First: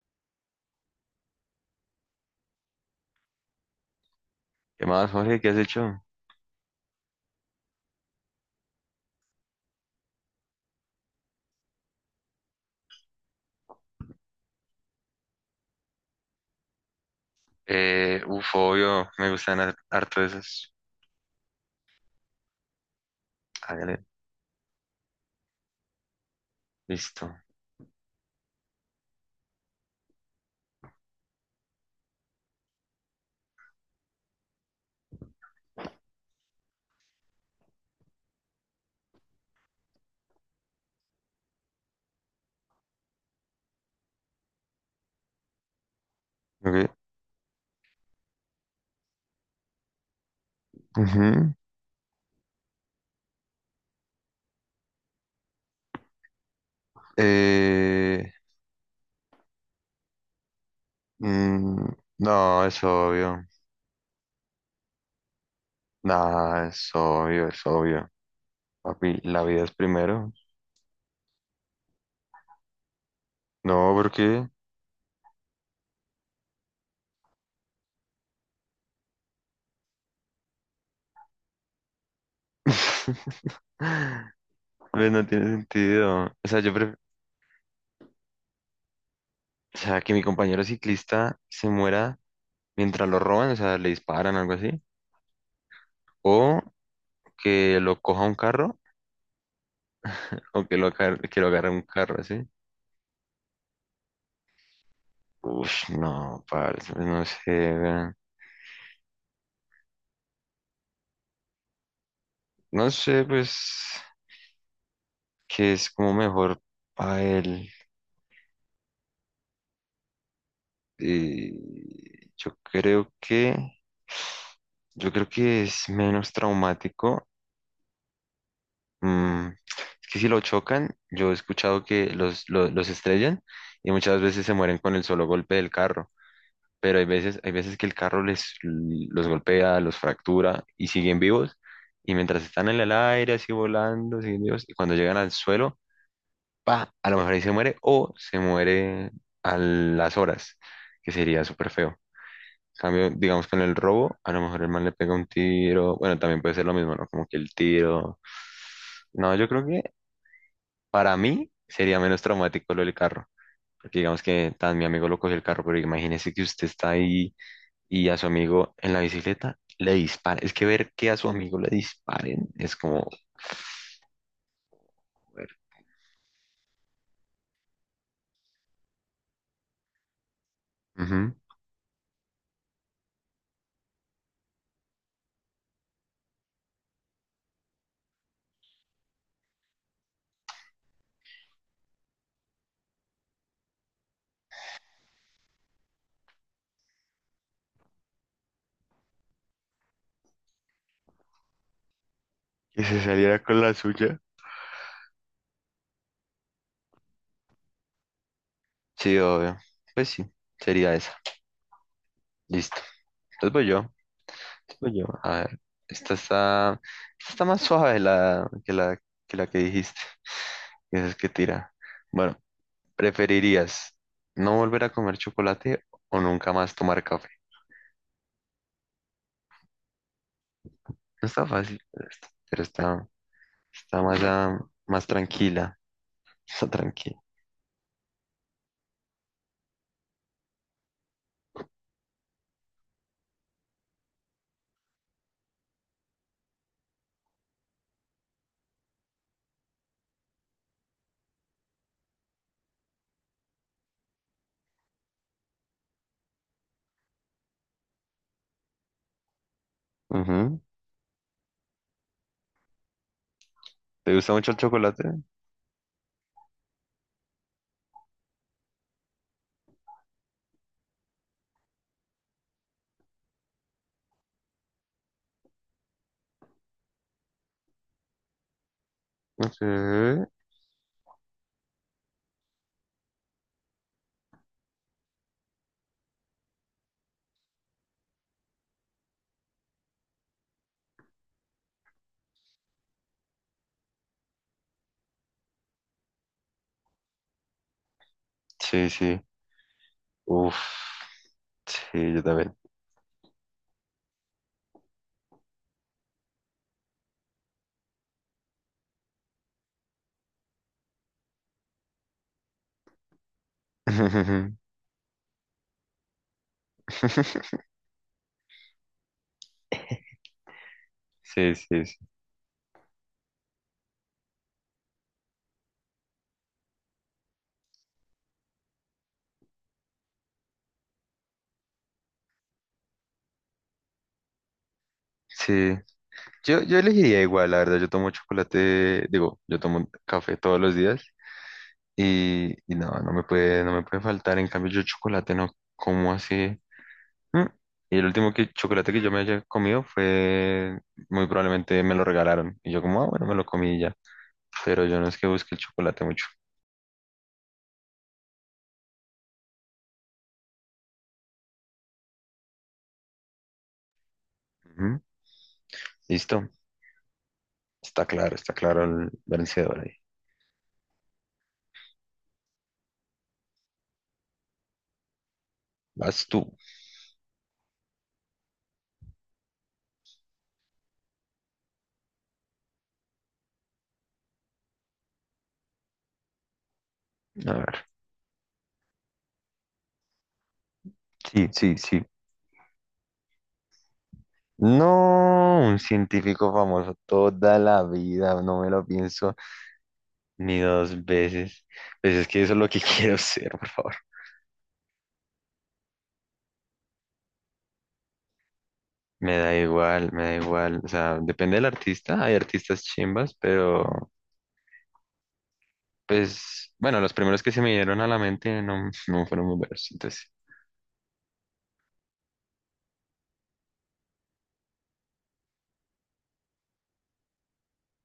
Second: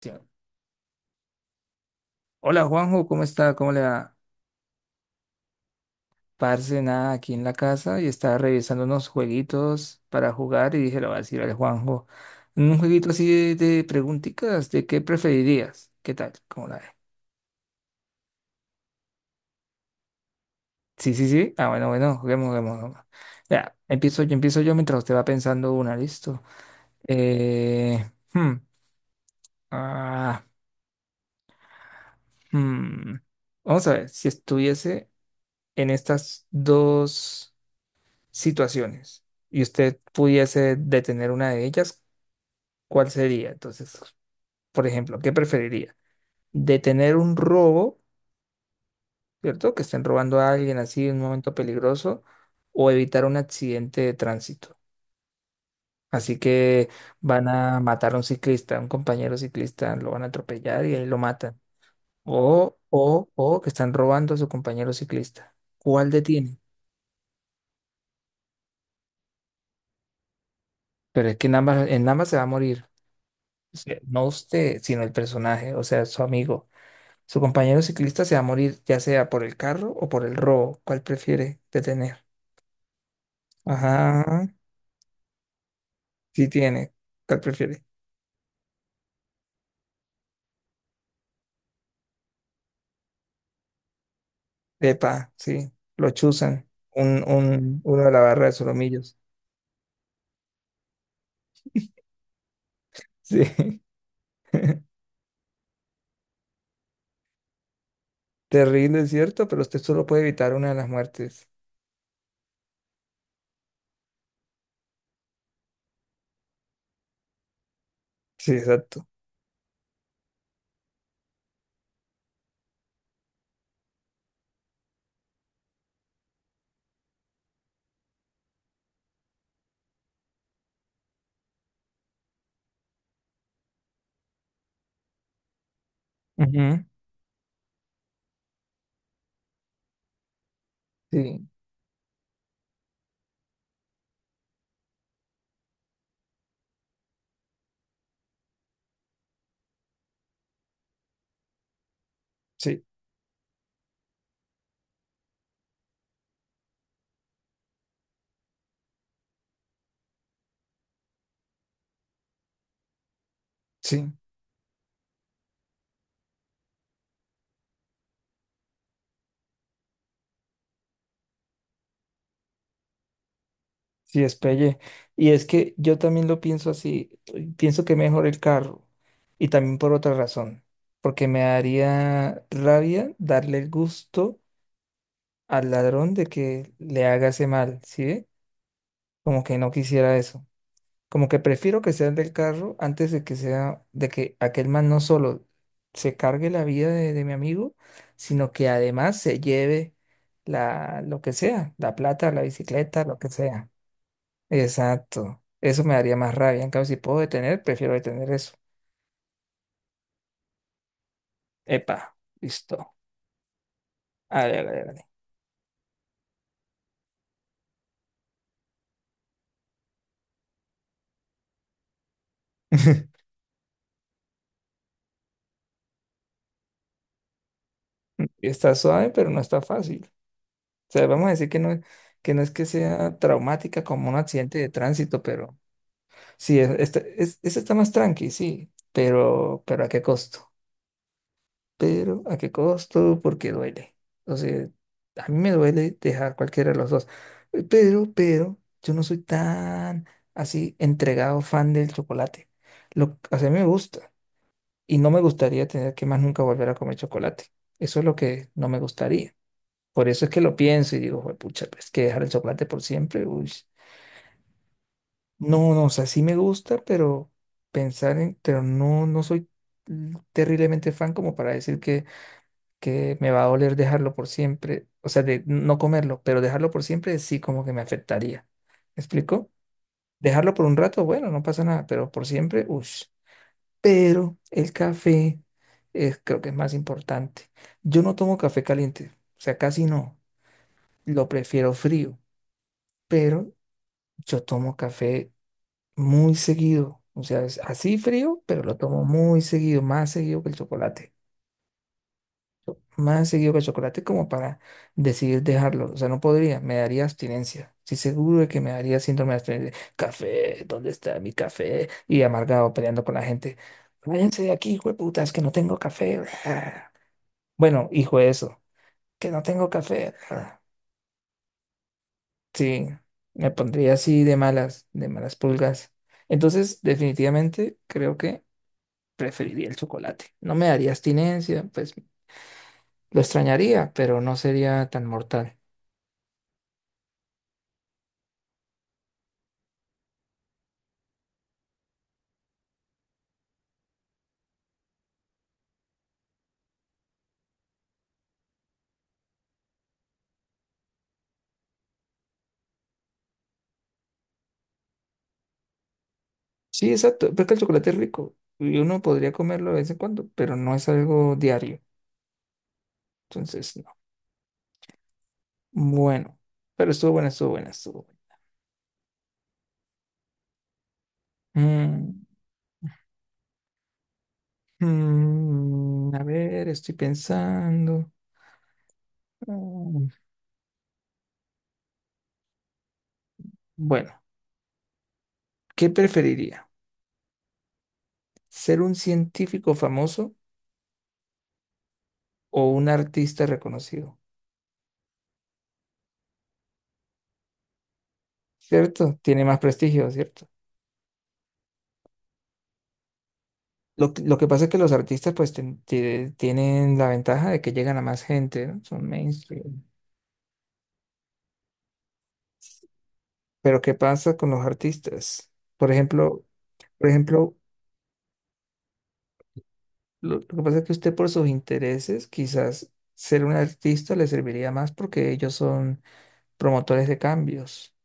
Sí. Hola Juanjo, ¿cómo está? ¿Cómo le va? ¿Qué más, Jorge? ¿Qué has hecho? Parce, nada, aquí en la casa y estaba revisando unos jueguitos para jugar y dije, lo voy a decir al Juanjo. Un jueguito así de preguntitas, ¿de qué preferirías? ¿Qué tal? ¿Cómo la ve? Obvio, me gustan harto esas. Sí, sí, sí. Ah, bueno, bueno, juguemos, juguemos, juguemos. Ya, Hágale, empiezo yo mientras usted va pensando una, listo. listo. Eh, hmm, ah, hmm. Vamos a ver, si estuviese en estas dos situaciones y usted pudiese detener una de ellas, ¿cuál sería? Entonces, por ejemplo, ¿qué preferiría? Ok. ¿Detener un robo, ¿cierto? Que estén robando a alguien así en un momento Ujú. peligroso o evitar un accidente de tránsito? Así que van a matar a un Eh, ciclista, a un compañero ciclista, lo van a atropellar y ahí lo matan. mm, no, es obvio. O que están robando a su compañero ciclista. ¿Cuál detiene? Nah, es obvio, es obvio. Papi, la vida es primero. Pero es que en ambas se va a morir. O No, sea, ¿por no qué? usted, sino el personaje, o sea, su amigo. Su compañero ciclista se va a morir ya sea por el carro o por el robo. ¿Cuál prefiere detener? Ajá, Pues no tiene sentido. O sí sea, yo tiene. pref- ¿Cuál prefiere? o sea, que mi compañero ciclista se muera mientras lo roban, o sea, le disparan o algo así. Epa, sí. Lo O chuzan. Un, que un, lo uno de la coja un barra de carro. solomillos. O que que lo agarre un carro así. Sí. Uf, no, parce, pues no sé, weón. Terrible, ¿es cierto? Pero usted solo puede evitar una de las muertes. No sé, pues, que es como mejor para él. Sí, exacto. Y yo creo que, yo creo que es menos traumático. Mm, es que si lo chocan, yo he escuchado que los estrellan y muchas veces se mueren con el solo golpe del carro. Ujú. Pero hay veces que el carro los golpea, los fractura y siguen Sí, vivos. Y mientras están en el aire, así volando, siguen vivos, y cuando llegan al suelo, pa, a lo mejor ahí se muere o se muere a las horas, que sería súper feo. sí, Cambio, digamos con el robo, a lo mejor el man le pega un tiro, bueno, también puede ser lo mismo, ¿no? Como que el tiro. No, yo creo que para mí sería menos traumático lo del carro. Porque sí. digamos que tan mi amigo lo cogió el carro, pero imagínese que usted está ahí y a su amigo en la bicicleta le dispara. Es que ver que a su amigo le disparen es como... Sí, es pelle. Y es joder. que yo también lo pienso así. Pienso que mejor el carro. Y también por otra razón. Porque Ujú. me daría rabia darle el gusto al ladrón de que le haga ese mal, ¿sí ve? Como que no quisiera eso. Como que prefiero que sea el del carro antes de que sea, de que aquel man no solo se cargue la vida de mi amigo, sino que además se lleve la, lo que sea, la plata, la Y se bicicleta, lo que saliera con sea. la suya. Exacto. Eso me daría más rabia. En cambio, si puedo detener, prefiero detener eso. Sí, obvio. Pues sí, sería esa. Epa, Listo. listo. Entonces voy yo. Hágale, hágale, Voy hágale. yo. A ver, esta está, esta está más suave que la que dijiste. Esa es que tira. Bueno, ¿preferirías no volver a comer chocolate o nunca más tomar café? Está suave, pero no está fácil. O sea, No vamos a está decir fácil, que no es que sea traumática está como un más, accidente ah, de más tránsito, pero tranquila. sí, Está tranquila. Ese está más tranqui, sí, pero ¿a qué costo? Pero ¿a qué costo? Porque duele. O sea, a mí me duele dejar cualquiera de los dos. Pero, yo no soy tan así entregado fan del chocolate. Lo, o sea, a mí me gusta y no me gustaría tener que más nunca volver a comer chocolate. Eso es lo que no me gustaría. Por eso es que lo Ujú. pienso y digo, pucha, es que dejar el chocolate por siempre, uy. ¿Te gusta mucho el chocolate? No, no, o sea, sí me gusta, pero pensar en, pero no, no soy terriblemente fan como para decir que me va a doler dejarlo por siempre, o sea, de no comerlo, pero dejarlo por siempre sí como que me afectaría. ¿Me explico? Sí. Dejarlo por un rato, bueno, no pasa nada, pero por siempre, uff. Pero el café es, creo que es más importante. Yo no tomo café caliente, o sea, casi no. Lo prefiero frío, pero yo tomo café muy seguido. O sea, es así frío, pero lo Sí, tomo sí. muy seguido, más seguido que el Uf. chocolate. Sí, yo también. Más seguido que el chocolate como para decidir dejarlo. O sea, no podría, me daría abstinencia. Sí, seguro de que me daría síndrome de abstinencia. Café, ¿dónde está mi café? Y amargado peleando con la gente. Váyanse de aquí, hueputas, que no tengo café. Bueno, hijo de eso, que no tengo café. Sí, sí, sí. Sí, me pondría así de malas pulgas. Entonces, definitivamente creo que preferiría el chocolate. No me daría abstinencia, pues lo extrañaría, pero no sería tan mortal. Sí. Yo elegiría igual, la verdad. Yo tomo chocolate, digo, yo tomo café todos los días y, no me puede, no me puede faltar. En cambio, yo chocolate no como así. Mm. Y el último chocolate que yo me haya comido fue, muy probablemente me lo regalaron. Y yo como, ah, bueno, me lo comí y ya. Pero yo no es que busque el chocolate mucho. Sí, exacto, porque el chocolate es rico y uno podría comerlo de vez en cuando, pero no es algo diario. Entonces, no. Ujú. Bueno, Listo. pero estuvo buena, estuvo buena, estuvo buena. Está claro el vencedor ahí. Mm, a Vas tú. ver, estoy pensando. Mm, Bueno, ¿qué preferiría? A ver. ¿Ser un científico famoso Sí, sí, sí. o un artista reconocido? No, un científico famoso toda la vida, no me lo ¿Cierto? pienso Tiene más prestigio, ¿cierto? ni dos veces. Pues es que eso es lo que quiero ser, por favor. Lo, lo que pasa es que los artistas pues tienen la ventaja de que llegan a más gente, ¿no? Son Me da mainstream. igual, me da igual. O sea, depende del artista. Hay artistas chimbas, Pero pero ¿qué pasa con los artistas? Por ejemplo, pues, bueno, por los primeros que ejemplo, se me dieron a la mente no fueron muy buenos. Entonces, lo que pasa es que usted por sus intereses, quizás ser un artista le serviría más porque ellos son promotores de cambios,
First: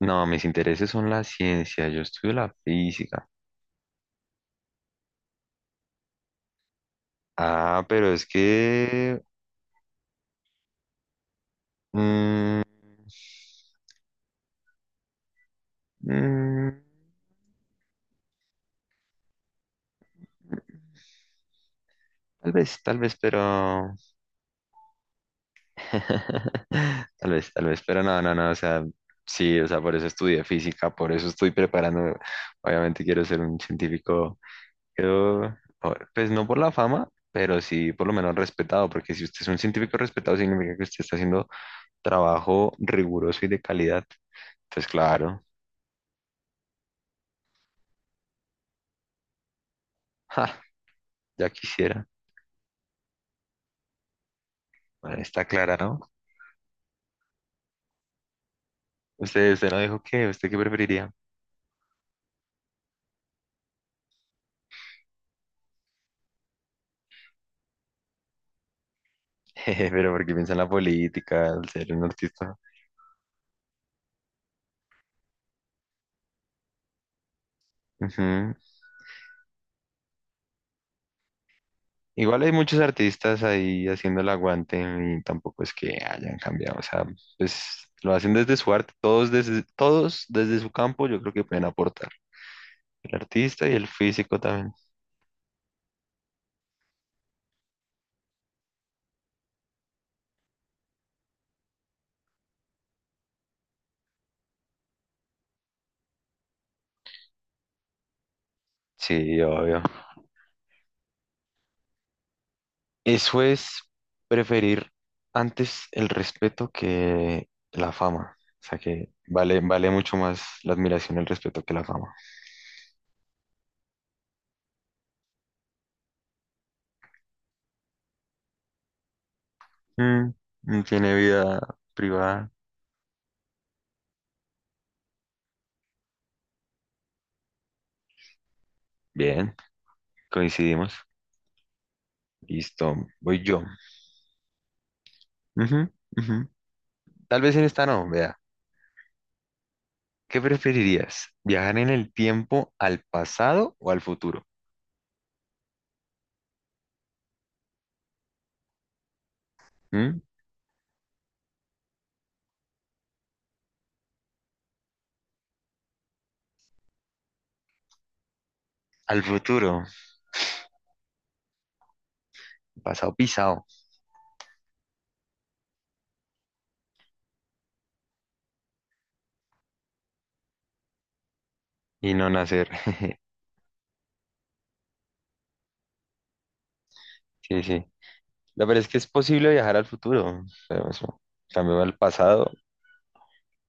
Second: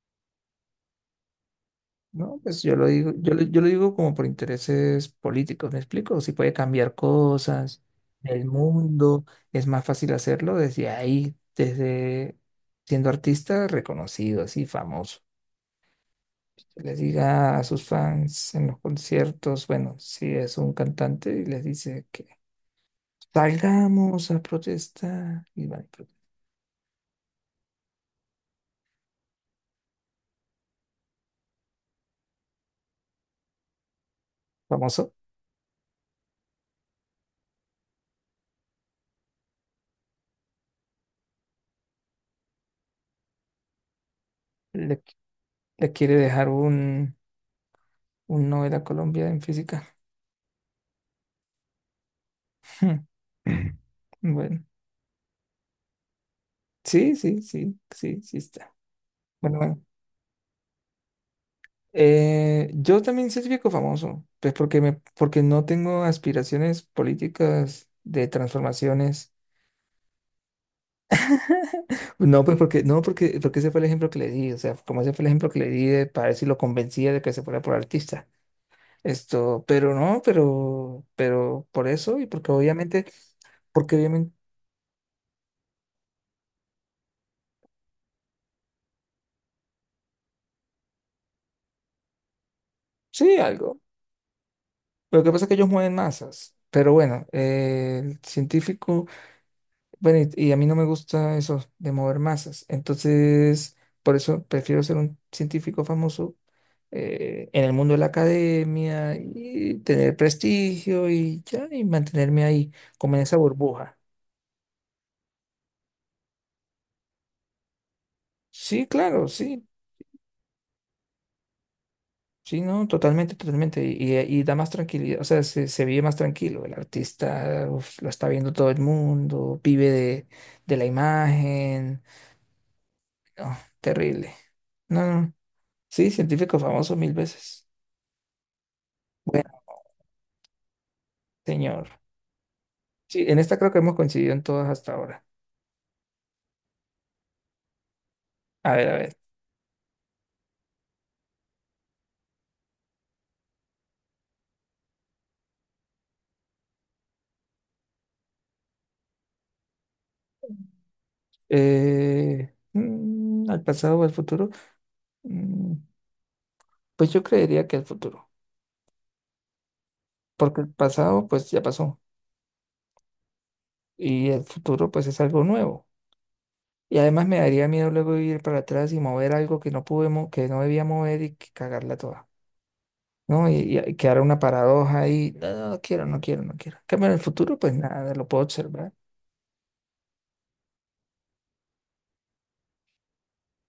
no, mis intereses son la ciencia. Yo estudio ¿no? la Pues yo lo digo, física. Yo lo digo como por intereses políticos, ¿me explico? Si puede cambiar cosas, Ah, pero es el que mundo, es más fácil hacerlo desde ahí, desde mm, siendo artista reconocido, así famoso. mm, Que les diga a sus fans en los conciertos, bueno, si es un cantante y les dice que tal vez, pero... salgamos a protestar y van y protestan. Tal vez, pero no, no, no, o sea, sí, o sea, por eso estudié física, por eso estoy preparando, obviamente quiero ser un científico, Famoso, quiero, pues no por la fama, pero sí por lo menos respetado, porque si usted es un científico respetado, significa que usted está haciendo trabajo riguroso y de calidad, entonces le, claro, le quiere dejar un Nobel a Colombia en física. ja, ya quisiera, Bueno, bueno, está clara, ¿no? sí, sí, sí, sí, sí está. Usted, Bueno, usted no bueno. dijo qué, ¿usted qué preferiría? Yo también certifico famoso, pues porque me, porque no tengo aspiraciones políticas de transformaciones. Pero porque piensa en la política, al ser un No, pues artista. porque, no, porque, porque ese fue el ejemplo que le di, o sea, como ese fue el ejemplo que le di de, para ver si lo convencía de que se fuera por artista. Ujú. Esto, pero no, pero por eso y Igual hay muchos artistas ahí porque haciendo el obviamente, aguante y tampoco es que hayan cambiado. O sea, pues lo hacen desde su arte, todos desde su campo, yo creo que pueden aportar. El sí, artista y algo. el físico también. Lo que pasa es que ellos mueven masas, pero bueno, el científico. Bueno, y a mí no me gusta eso de mover masas. Entonces, por eso prefiero ser un científico famoso, en el mundo de la academia Sí, y obvio. tener prestigio y ya, y mantenerme ahí, como en esa Eso es burbuja. preferir antes el respeto que la fama. O sea Sí, que claro, vale, sí, vale mucho más la admiración y el respeto que la fama. sí, no, totalmente, totalmente. Y, y da más tranquilidad, o sea, se vive más tranquilo. El artista uf, lo está viendo todo el mundo, vive Mm, de mm, la tiene vida imagen. privada. No, terrible. No, no, sí, científico famoso mil veces. Bien. Coincidimos. Señor. Listo, Sí, en voy esta yo. creo que hemos coincidido en todas hasta ahora. Ujú, ujú. Tal vez en esta no, vea. A ver, a ver. ¿Qué preferirías? ¿Viajar en el tiempo al pasado o al futuro? ¿Mm? ¿Al pasado o al futuro? Mm, pues yo creería que al futuro, Al futuro, porque el pasado pues ya pasó pasado pisado y el futuro pues es algo nuevo. Y además me daría miedo luego ir para atrás y mover algo que no pude, que no debía mover y que cagarla y toda, no nacer. ¿no? Y, y quedar una paradoja ahí, no, no, no quiero, no quiero, no quiero. En cambio, en el futuro Sí, pues sí. nada, lo puedo La verdad es observar. que es posible viajar al futuro, pero eso, cambio al pasado,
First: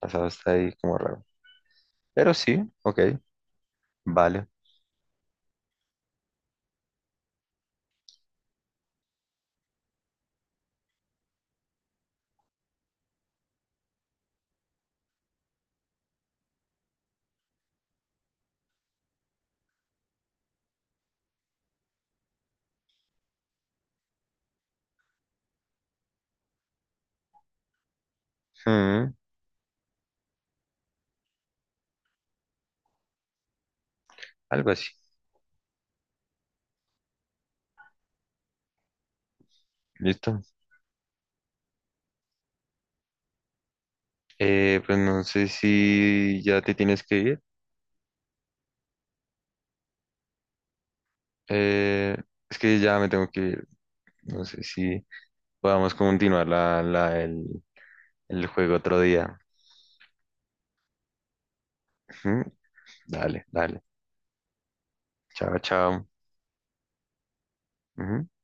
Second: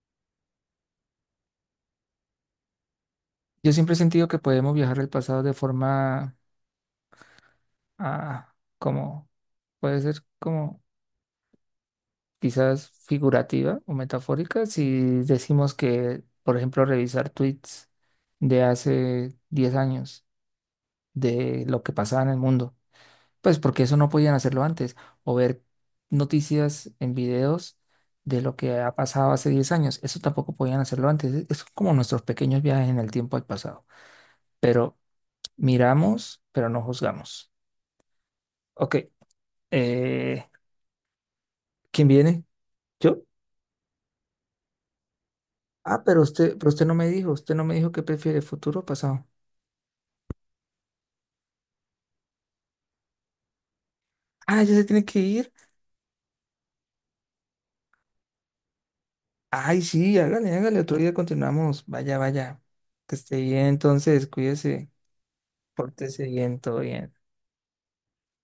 pasado está ahí como raro. Pero sí, ok, Yo siempre he sentido que vale. podemos viajar al pasado de forma ah, como puede ser como quizás figurativa o metafórica si decimos que, por ejemplo, revisar tweets de hace 10 años de lo que pasaba en el mundo, pues porque eso no podían hacerlo antes, o ver noticias en videos de lo que ha Mm, pasado hace 10 años, eso tampoco podían hacerlo antes, es como nuestros pequeños viajes en el tiempo al pasado, algo así. pero miramos, pero no juzgamos. Ok, Listo. eh, ¿quién viene? ¿Yo? Pues no sé Ah, si ya pero te usted no tienes me que dijo, ir. usted no me dijo qué prefiere, futuro o pasado. Eh, es que ya me tengo que ir. No Ah, sé ya se tiene si que ir. podamos continuar el juego otro día. Ay, sí, hágale, hágale, otro día continuamos. Vaya, Ujú. vaya. Que esté Dale, bien, dale. entonces, cuídese, Chao, chao. pórtese bien, todo bien. Ujú.